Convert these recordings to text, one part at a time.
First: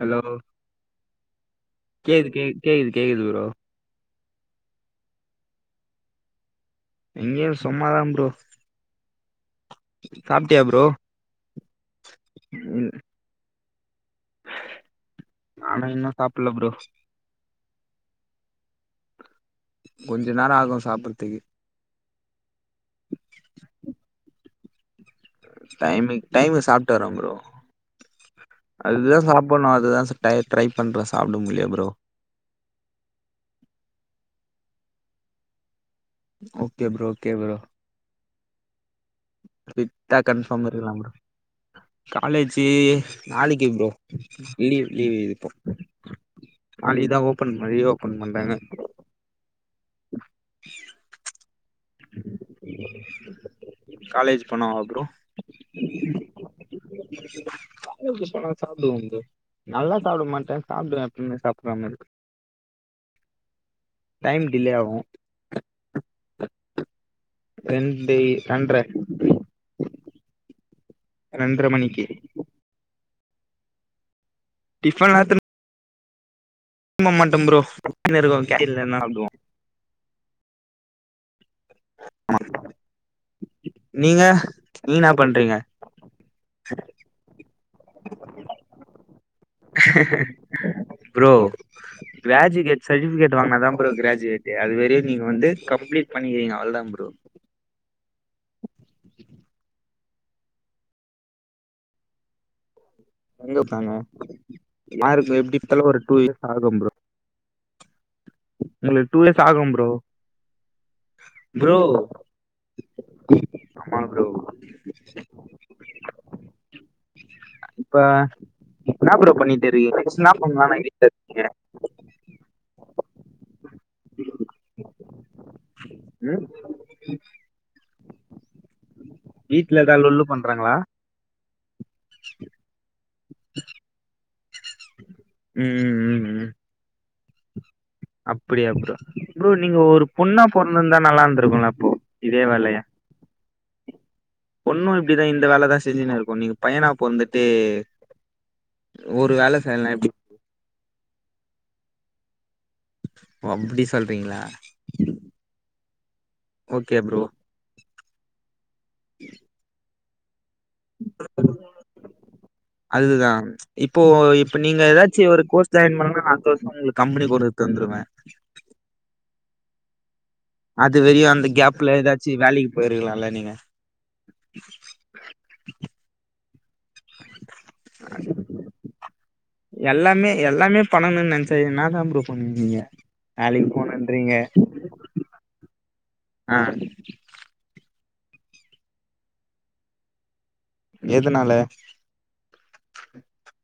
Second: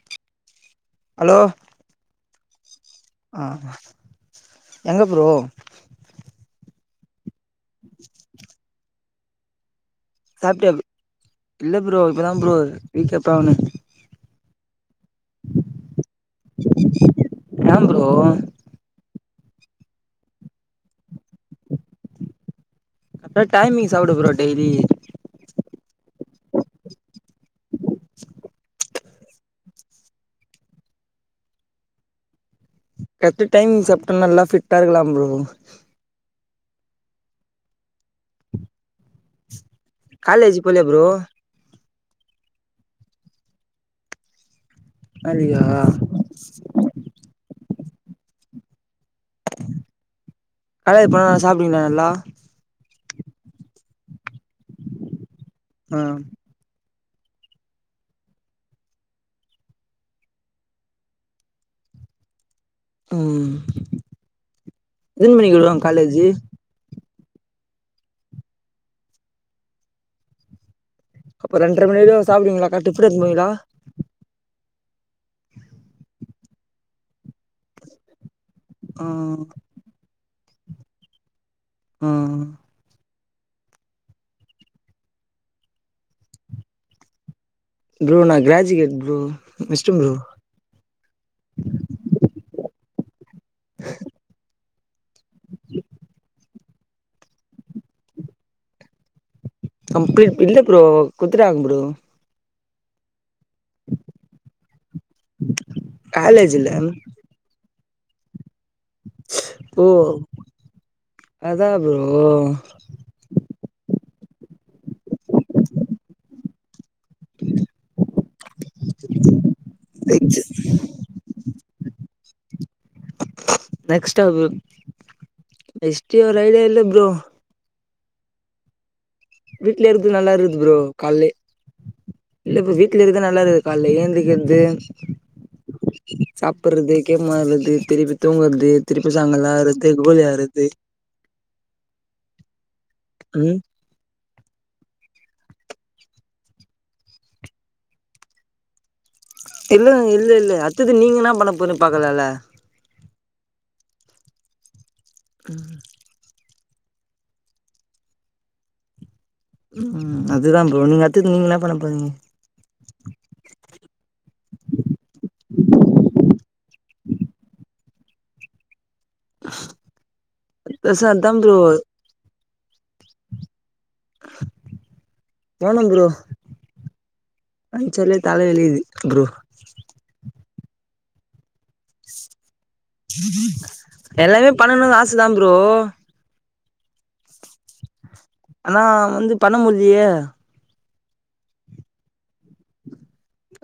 hello hello கேக்து கேக்குது கேக்குது கேக்குது ஆ ப்ரோ எங்க ப்ரோ எங்கேயு சும்மாதா ப்ரோ சாப்பிட்டியா ப் இல்ல ப்ரோ இப்பதா ப்ரோ வீட்ல இப்பதா வந்தே ஆனா இன்னு சாப்புட்ல ப்ரோ ஏ ப்ரோ கொஞ்சோ நேரோ ஆகு சாப்பிறதுக்கு லல்மா டைமிங் சாப்புடு ப்ரோ டெய்லி டைமிங் டைமு சாப்டறே ப்ரோ அதுதா சாப்ணு அதுதா டரை ட்ரை பண்றேன் சாப்புட முடியல ப்ரோ கரெட் டைம் சாப்புட்டா நல்லா ஃபிட்டா இருக்கலா bro okay bro okay bro ஃபிட்டா காலேஜ் கன்ஃபார்ம் போலயா இருக்கலா ப்ரோ காலேஜு நாளைக்கி ப்ரோ லீவ் லீவ் இது இப்போ நாளைக்கா நாளைக்குதா ஓப் ஓப்பன் மாரி ரஓப்பன் பண்றாங்க அத பழே சாப்புடுவீங்களா நல்லா காலேஜு பணோ அப்றோ ஆ காலேஜி போனா சாப்பிடுவோ ப்ரோ நல்லா சாப்ட மாட்டேன் சாப்டுவேன் எப்பயுமே சாப்டுற மாரி ம் ஆகும் எத்தன்ன மணிக்கு விடுவாங்க காலேஜு க்கு ரெண்டுயு ஹன்ரட் அப்ப ரெண்றர மணி வரையு சாப்டுவீங்களா காட்டு சாப்ட போவீங்களா டிபன் ஆ எடுத்துட்டு [unintelligible] இருக்கும் ப்ரோ கேரியல்ல என்ன இருக்கு கேரியல்லன்னா ஆ சாப்புடுவோம் ம் நீங்க நீ என்ன பண்றீங்க ப்ரோ நா graduate bro mister bro bro graduate certificate வாங்குனாதாப் ப்ரோ கிராஜுவேட்டு அது பெரிய நீங்க வந்து கம்ப்ளீட் பண்ணிக்கிறீங்க அவளோதா ப்ரோ கம்ப்ளீட் இல்ல ப்ரோ குடுத்துட்டாங்க ப்ரோ எங்க குடுத்தாங்க யாருக்கு எப்டி பாத்தாலும் ஒரு டூ இயர்ஸ் அனுபவே காலேஜ்ல ஆகு ப்ரோ உங்களுக்கு டூ லேக்ஸ் ஆகும் ஓ ப்ரோ ப்ரோ அம்மா ப்ரோ இப்ப என்னா ப்ரோ பண்ணிட்டு இருகீங்க, நெக்ஸ்ட் என்னா பண்லானு ஐடியா இருக்கீங்க நெக்ஸ்ட் அது நெக்ஸ்ட் ஒரு ம் ஐடியா இல்ல ப்ரோ வீட்ல எதா இருக்து லொல்லு நல்லா இருக்து பண்றாங்களா ப்ரோ கால்லே இல்ல ப்ரோ வீட்டுல இருக்க ந நல்லா இருக்குது கால்ல எழுந் திகந்து ம் ம் ம் ம் சாப்புடுறது கேம் மாட் றது அப்படியா ப்ரோ, ப்ரோ நீங்க ஒரு கோலி பொண்ணா ஆறது பொறந்துருந்தா நல்லா இருந்திருக்கும்ல அப்போ இதே வேலய ம் பொண்ணும் இப்படிதான் இந்த வேலதான் செஞ்சுன்னு இருக்கு நீங்க பையனா பொறந்துட்டு ஒரு வேல செய்யலனா இல்லங் எப்டி இல்ல இல்ல அடுத்தது நீங்க என்ன பண்ணப் போற பாக்கலல்ல ஓ அப்டி சொல்றீங்களா தண்ணீர் சத்தம் கேக்குது ஓக்கே புரோ க்கும் ம் அதுதான் புரோ நீங்க அடுத்ததா நீங்க என்ன பண்ண போறிங்க அதுதான் இப்போ இப்ப நீங்க ஏதாச்சும் ஒரு கோர்ஸ் ஜாயின் பண்ணும்னா அடுத்த வருஷம் உங்களுக்கு கம்பெனி குடுத்து தந்துருவேன் பெருசா அதா அதுவரைக்கும் அந்த ப்ரோ கேப்ல ஏதாச்சும் வேலைக்கு போயிருக்கலால்ல நீங்க என்ச்சாலே காலேல லீவு ப்ரோ எல்லாமே எல்லாமே பண்ணணும்னு நினைச்சா என்னா தான் புரோ பண்ணுவீங்க வேலைக்கு போணுன்றீங்க எல்லாமே பண்ணணும் ஆசைதான் புரோ ஆஹ் ஆனா வந்து பண்ண முடிலியே எதனால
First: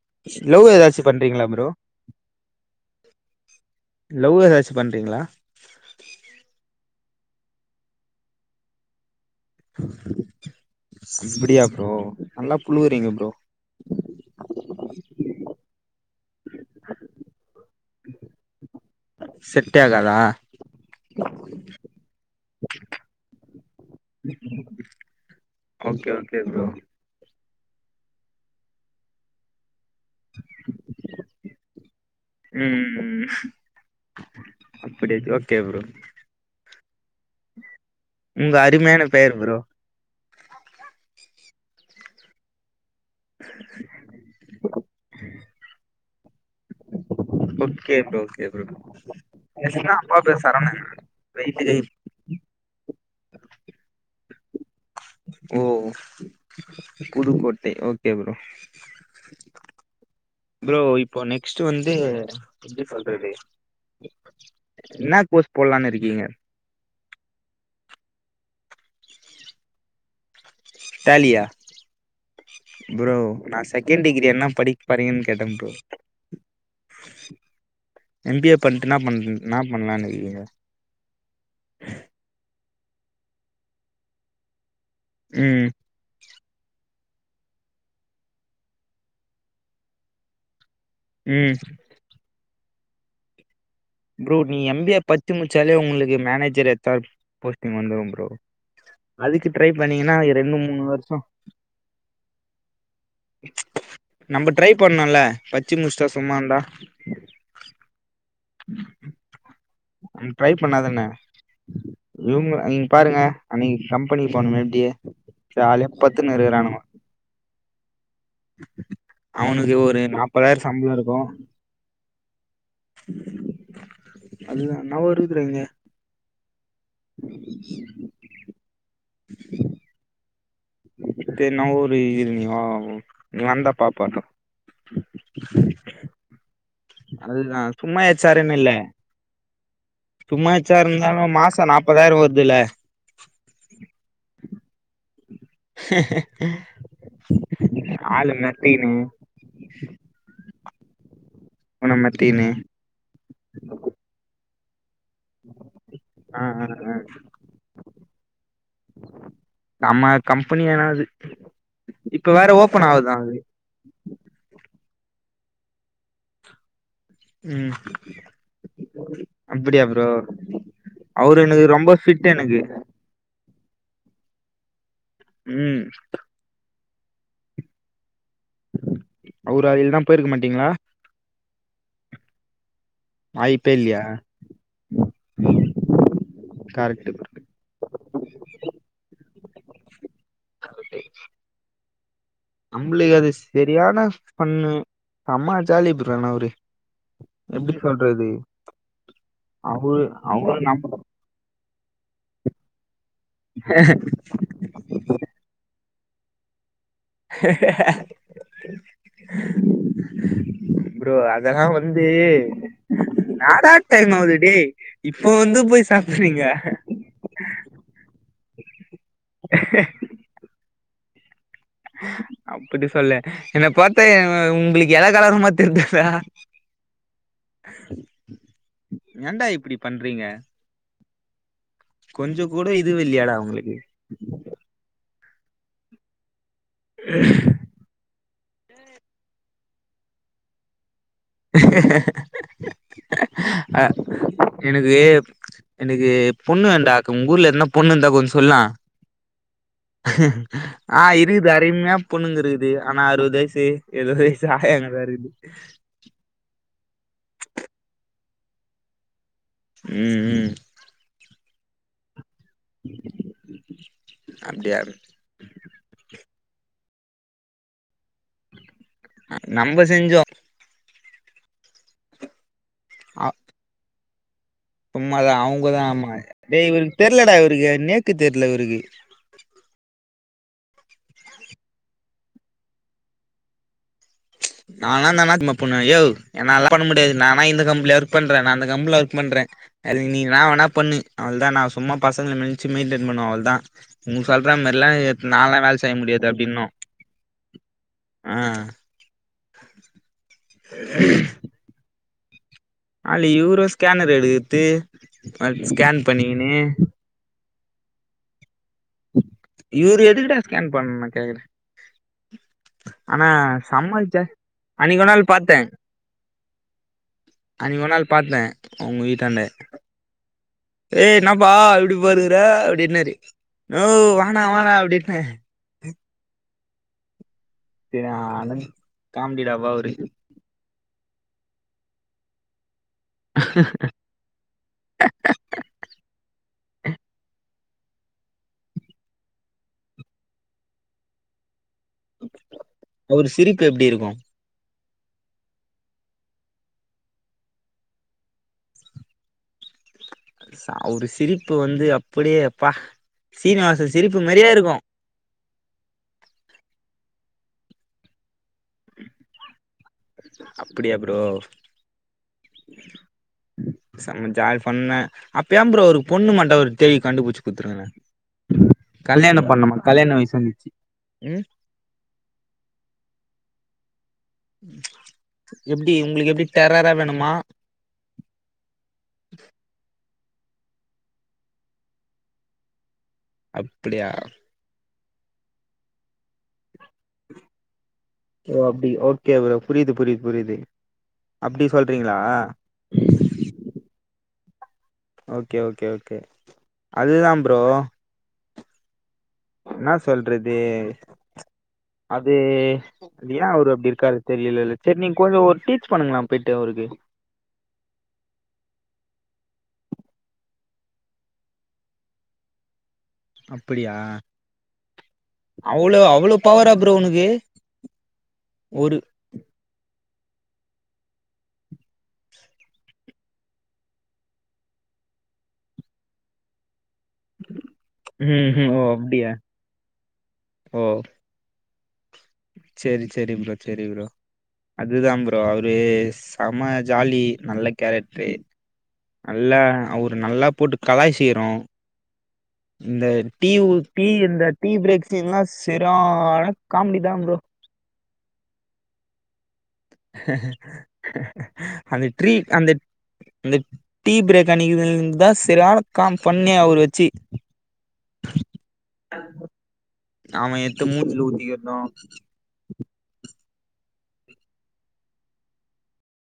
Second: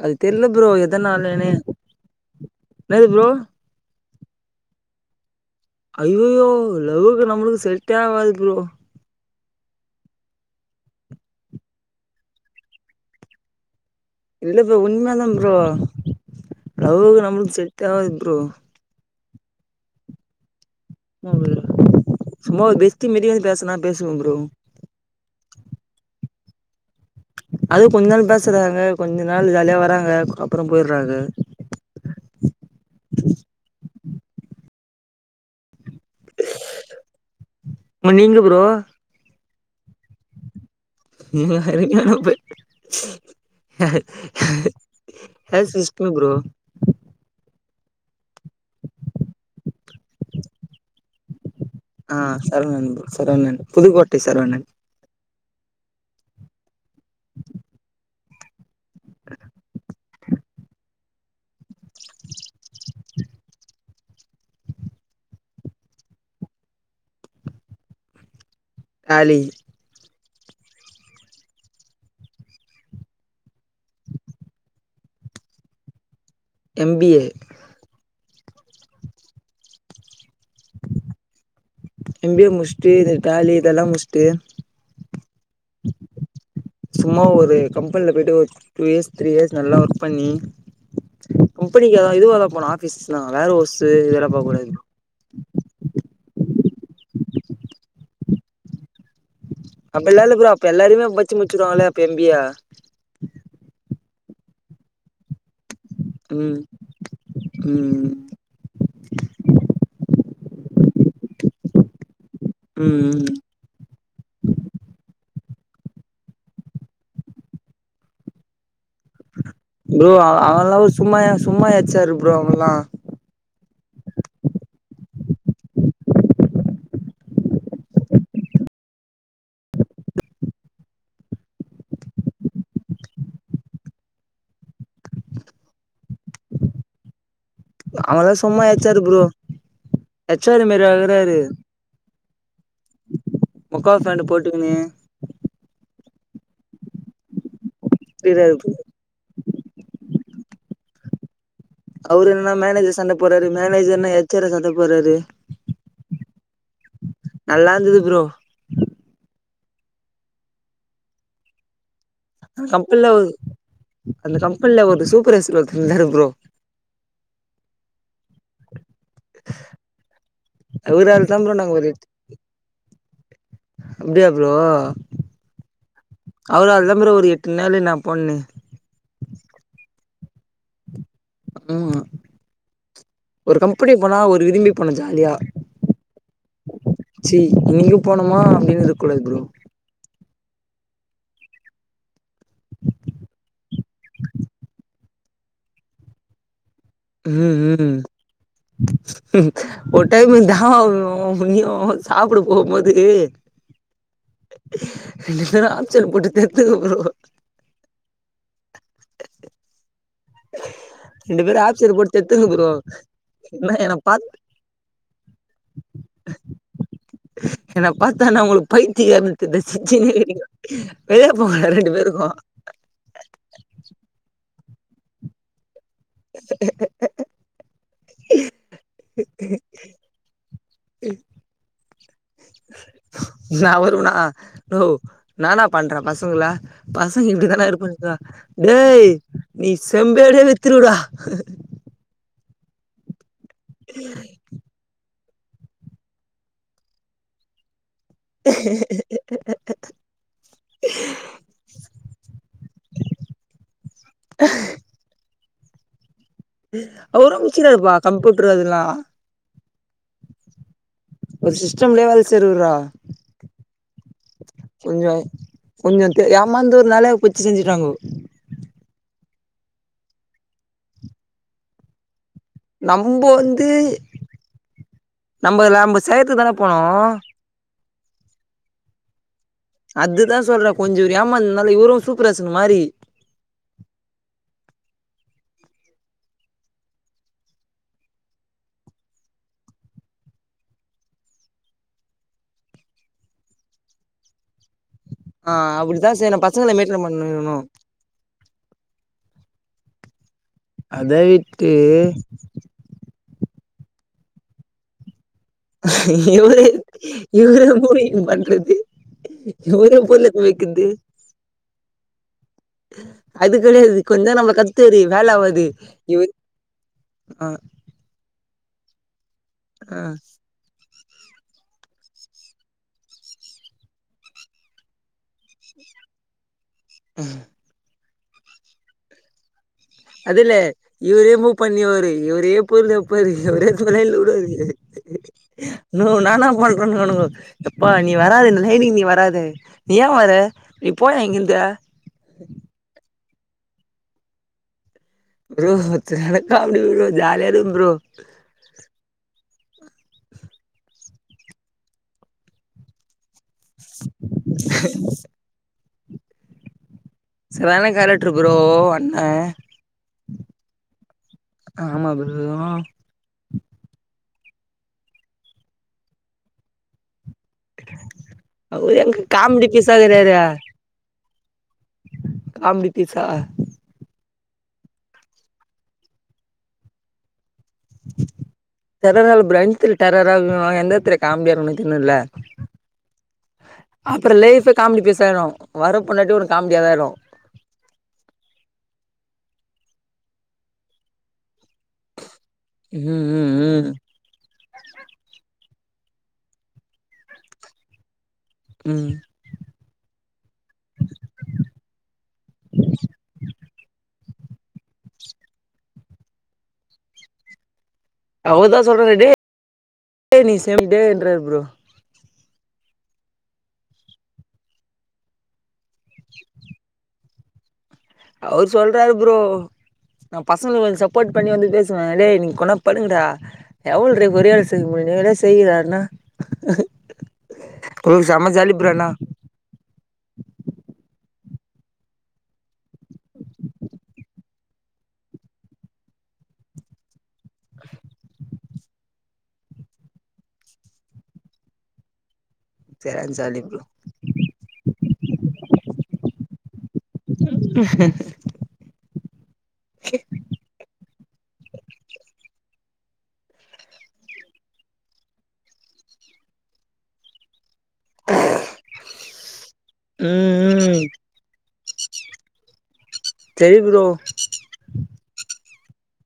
அது தெரியல புரோ பண்றீங்களா எதுனாலன்னு ப்ரோ என்னது புரோ லவ்வு எதாச்சும் பண்றீங்களா ஐய்யய்யோ லவ்வுக்கு நம்மளுக்கு செட்டே ஆகாது புரோ அப்டியா புரோ நல்லா புழுவுறீங்க புரோ இல்ல உண்மை தான் புரோ லவ்வுக்கு நம்மளுக்கு செட்டாகாது புரோ செட்டே ஆகாதா [unintelligible] சும்மா ஒருபெஸ்ட்டி மாரி பேசுனா பேசுவ புரோ ஓக்கே ஓக்கே புரோ அது கொஞ்சோ நாள் பெஸ்ராங்க கொஞ்சோ நாள் ஜாலியா வராங்க ங்க அப்ரோ போயிறாக ம்ம் ம் அப்டி ஓக்கே புரோ ஆமா நீங்க உங்க ப்ரோ அருமையான பெயர் bro [inaudible] [inaudible] [unintelligible] bro okay bro okay pro [unintelligible] அப்பா பேரு சரவணனா ஆஹ் சரவணன் ப்ரோ சரவணன் புதுக்கோட்டை ச சரவணன் ஓ புதுக்கோட்டை ஓக்கே புரோ புரோ இப்போ நெக்ஸ் ட்டு வந்து எப்படி சொல்றது என்ன கோர்ஸ் போடலானு இருக்கீங்க டாலி டேலியா ப்ரோ நா செகண்ட் டிகிரி என்ன படிக்க போறீங்கன்னு கேட்ட ப்ரோ எம் பிஏ எம்பிஏ பண்ட்டுனா என்ன பண்ணலாம்னு இருக்கீங்க எம்பி எ முடிச் ட்டு து டேலி இதெல்லா முடிச்சிட்டு உம் சும்மா ஒரு கம்பெனில போயிட்டு டூ இயர்ஸ் த்ரீ இயர்ஸ் நல்லா ஒர்க் பண்ணி ம் கம்பெனிக்கு இதுவா தா போனா ஃ சொனலா ரோஸ் [unintelligible] எல்லா போ கூடாது ச்சி முடிச்சாலே உங்களுக்கு மேனேஜர் ஹெச் ஆர் வந்துரு ப்ரோ அதுக்கு ட்ரை அப்பிடி பண்ணீங்கன்னா எல்லால ப்ரோ ரெண்டு அப்ப மூணு எல்லாாரையுமே வருஷோ பச்சு முடிச்சுடுவாங்களே இப்ப எம்பியா நம்ம ட்ரை பண்னுலா ச்சி முஷ்டா சும்மா ம் இருந்த ம் [unintelligible] ட்ரை பண்ணாதானே இவங்க இங்க பாருங்க ம் அன்னைக்கு கம்பெனிக்கு போனமே இப்டியே ஜாலியா படுத்துனு இருக்கானனுங்க [unintelligible] ஒரு ப்ரோ அவ நாப்பதாயிரோ எல்லா சம்பளோ இருக்கு சும்மா சும்மா எச்சாரு அதா [unintelligible] மத்த ஊரு நீ வந்த பாப்ப அதுதான் அவல்லாம் சும்மா எச்ஆ ர் ப்ரோ எச் சும்மா ஆரு ஹெச் மிர ஆர் இருந்தாலு ருக்குறாரு மாசோ நாப்பதாயிரோ வருதுல்ல முக்காபேண்டு போட்டு விட்டு நீே [unintelligible] [unintelligible] ஆல திரியிறாரு ப்ரோ மெர்டிங்னு [unintelligible] அவர என்னா ம மோனேஜர் சண்ட போறார மானேஜர் ந எச்சார ச போறாறு ஆஹ் உஹ் ஆஹ் நல்லா இருந்தது ப்ரோ நம்ம கம்பெனி என்னாவது அந்த கம்பென்ல வொரு அந்த கம்பெனில வொரு சூப்பர்வைசர் வொருத்ரு இருந்தாரு ப்ரோ உம் அப்டியாப்ரோ அவரால் தா அவரு ப்ரோ யெனக்கு நாங்க ரொம்ப ஃபிட் யெனக்கு அப்டியாப்ரோ உம் அப்றம் ஒரு எட்டு நாளு நான் போன்னே அவரு அதுல் தான் போயிருக்க மாட்டீங்களா ஆமா ஒரு வாய்ப்பே கம்பெனி இல்லையா போனா ஒரு விரும்பி போனோம் ஜாலியா கரெக்ட் ப்ரோ ச்சீ யிங்க போனமா அப்டின்னுருக்க கூடாது புரோ [unintelligible] நம்ளுக்கு அது சரியான பண்ணு செம்ம ஜாலி ப்ரோ அவரு உம் எப்படி உம் சொல்றது அவரு ஒட்ட [unintelligible] அவரு நம்ம ப்ரோ புண்ணியோ சாப்பிட போகும் போது ஏ யென்னடா ச்சர் போட்டு தேத்துகோ ஹ ஹ [unintelligible] [inaudible] ப்ரோ ரெண்டு பேரு அதெல்லாம் ஆப்ஷன் வந்து போட்டு தெத்துங்க ப்ரோ ன்னடா என்ன என்ன டைம் பாத் ஆவ்து டே யிப்போ வந்து போய் சாப்பிறீங்க யென பாத்தானா உங்களுக்கு பைத்திய காரனாத்தெர்தா சிரிச்சின்னே ரிகிங்க வெய [unintelligible] அப்டி சொல்ல என்ன பாத்த ய உ உங்களுக்கு எளக்காரமா தெர்தா [unintelligible] [unintelligible] எண்டா இப்டி பண்றீங்க [unintelligible] கொஞ்சோ கூட இது இல்லையாடா உங்களுக்கு நாவருவனா நோவ் என்னான்னா பண்ற பசங்கள பசங்க இப்டிதானா இருப்ப [inaudible] தா ஏய் நீ செம்பெரியே வித்ருவடா [unintelligible] [unintelligible] அ எனக்கு எனக்கு பொண்ணு வேண்டாக் உங்க ஊர்ல என்னப் ஆ இருக்குதுடா அர்மையா பொண்ணுங்க இருக்குது ஆனா அறுபது வயசு எழுவது வயசு ஆயாங்தா இருக்குது ச அவரு முச்சிக்கிராருப்பா கம்ப்யூட்டரு அதுல்லா உம் உம் ஒரு சிஸ்டம்லே வேல செரி உடுரா அப்டியா கொஞ்சோ கொஞ்சோ தெரியாம் இம்மாந்துர் வேலையா போச்சி செஞ்சுட்டாங்கோ நம்ப செஞ்சோ நம்ப வந்து உம்மதா நம்ம அவுங்கதா நம்ம மா செய்றதுக்கு தான டே போனோ இவுருக்கு தெர்லடா இவருக்கு நே க்கு தெர்ல இவுருக்கு அதுதா சொல்றே கொஞ்சோ இவுரு ஏமாந்த்னால இவுரு சூப்பரேசன் மாரி நான இந்தனா எம்மா பொண்ண யோவ் என்னாலெல்லா பண்ண முடியாது நானா இந்த கம்பென்ல ஒர்க் பண்றே நா அந்த கம்பென்ல ஒர்க் பண்றே அது நீ என்னா வேணா பண்ணு அவுள்தா நா சும்மா பசங்கள மிச்சு மெயின்டென் பண்ணுவ அவுள்தா உ சொல்றா மர்லா ஆ அப்டிதா செய்யனு பசங்கள மேயின்டென் பண்ணணு ஆ அத விட்டு அல்லி இவுரு ஸ்கேனர் எடுக்கரத்து [unintelligible] ஸ்கேன் பண்ணிகின்னு இவரே மூடிக்கிட்டு பண்றது இவரா இவரு எதுக்குடா பொருளெடுத்து போய் ஸ்கேன் வைக்குரது பண்ண கேக்குறே ஆனா அது செம்ம கெடையாது ஜா கொஞ்சோ நம்ம கத்துரதே அன்னைக்கு ஒரு வேல நாள் பாத்தே ஆவாது இவர் ஆ ஒங்க வீட்டாண்ட ஆ ஏய் என்னப்பா இப்டி போயிருக்கற அப்படின்னாரு னோ வானா வானா அப்படின்ன ஹ் [unintelligible] ஆனந்த் காமெடிடா [unintelligible] அதுலே இவரே மூவ் பண்ணிவாரு இவரு ப்ப இருது அப்போ இருக்கு ஒரே தொலைல விடது னோ நானா பண்றன் ஒனக்கு எப்பா நீ வராத இந்த லைனுக்கு நீ வராது நீ ஏ வர நீ போயே இங்கிருந்து [inaudible] அவரு சிரிப்பு எப்டி இருக்கு ஃப்ரோ சரியான காமெடி ஃப்ரோ ஜாலியா இருக்கு ஃப்ரோ ச அவ்ரு சிரிப்பு வந்து அப்படியே ப்பா சீனிவாசன் சிரிப்பு மாரியே இருக்கு செல நேரொ கால ட்ரி ப்ரோ அண்ண அப்டியா ப்ரோ ஆமா ப்ரோ ஜால் ஃபன் அப்ப ஏம் ப்ரோ அவ்ருக் பொண்ணு மாட்ட தெரிய கண்டுபுச்சு குத்துருங்கண்ண அவரு எங்க கல்யாணம் காமெடி பண்ணமா கல்யாணம் வயச வந்துச்சு ம் காம்டி ஃபீஸா எப்டி உங்களுக்கு எப்டி டெரரா வேணுமா டெரரால [unintelligible] டெரரா எந்த எட்த்துல காமெடியா இருக்கனு தெர்னுன்ல அப்படியா காமெடி ஃபீசாயிடு வர பொண்டாட்டி ஒனக் காமெடி ஓ அப்டி ஓகே ப்ரோ புரியுது புரியுது புரியுது அப்டி சொல்றீங்ளா ம் ம் ம் ஓகே ஓகே ஓகே அதுதா ப்ரோ உம் என்னா சொல்றத் து அது ஏ அவரு அப்டி இருக்காரு தெரியல இல்ல சரி நீங்க கொஞ்சொ ஒரு டீச் பண்ணுங்கள போய்ட்டு அவருக்கு அவர்தா சொல்றாரு டே [inaudible] நீ சேமிட்டே என்றாரு ப்ரோ அப்படியா அவ்வளோ அவ்வளோ பவரா ப்ரோ உனக்கு அவுரு ஒரு சொல்றாரு ப்ரோ நா பசங்க கொஞ்சோ சப்போட் பண்ணி வந்து பேசுவே இல்லே நீ கொணப்படுங்கடா எவ்ள் ரே ஒரே வேல செய்ய முடிய [unintelligible] செய்யிறாருன்னா ப்ரோ ம் ஷெம ம் ஜாலி ஓ ப்ரோ ஆனா அப்டியா ஓ செரி செரி ப்ரோ சரி ப்ரோ அதுதா ப்ரோ அவுரு செம ஜாலி நல்ல கேரக்ட்ரு நல்லா அவுரு நல்லா போட்டு கலாய்ச்சிகிறோ இந்த செம ஜாலி டீயூ ப்ரோ டீ இந்த டீ பிரேக் சீன் ல்லா செர்ரான காமெடி தா ப்ரோ அந்த டீரீ அந்த அந்த டீ பிரேக் அணிக்க [unintelligible] தா செரியான காம் பண்ணி அவரு வெச்சு ஆமா ம் எத்த ம் மூல ஊத்திகிற்தோ செரி ப்ரோ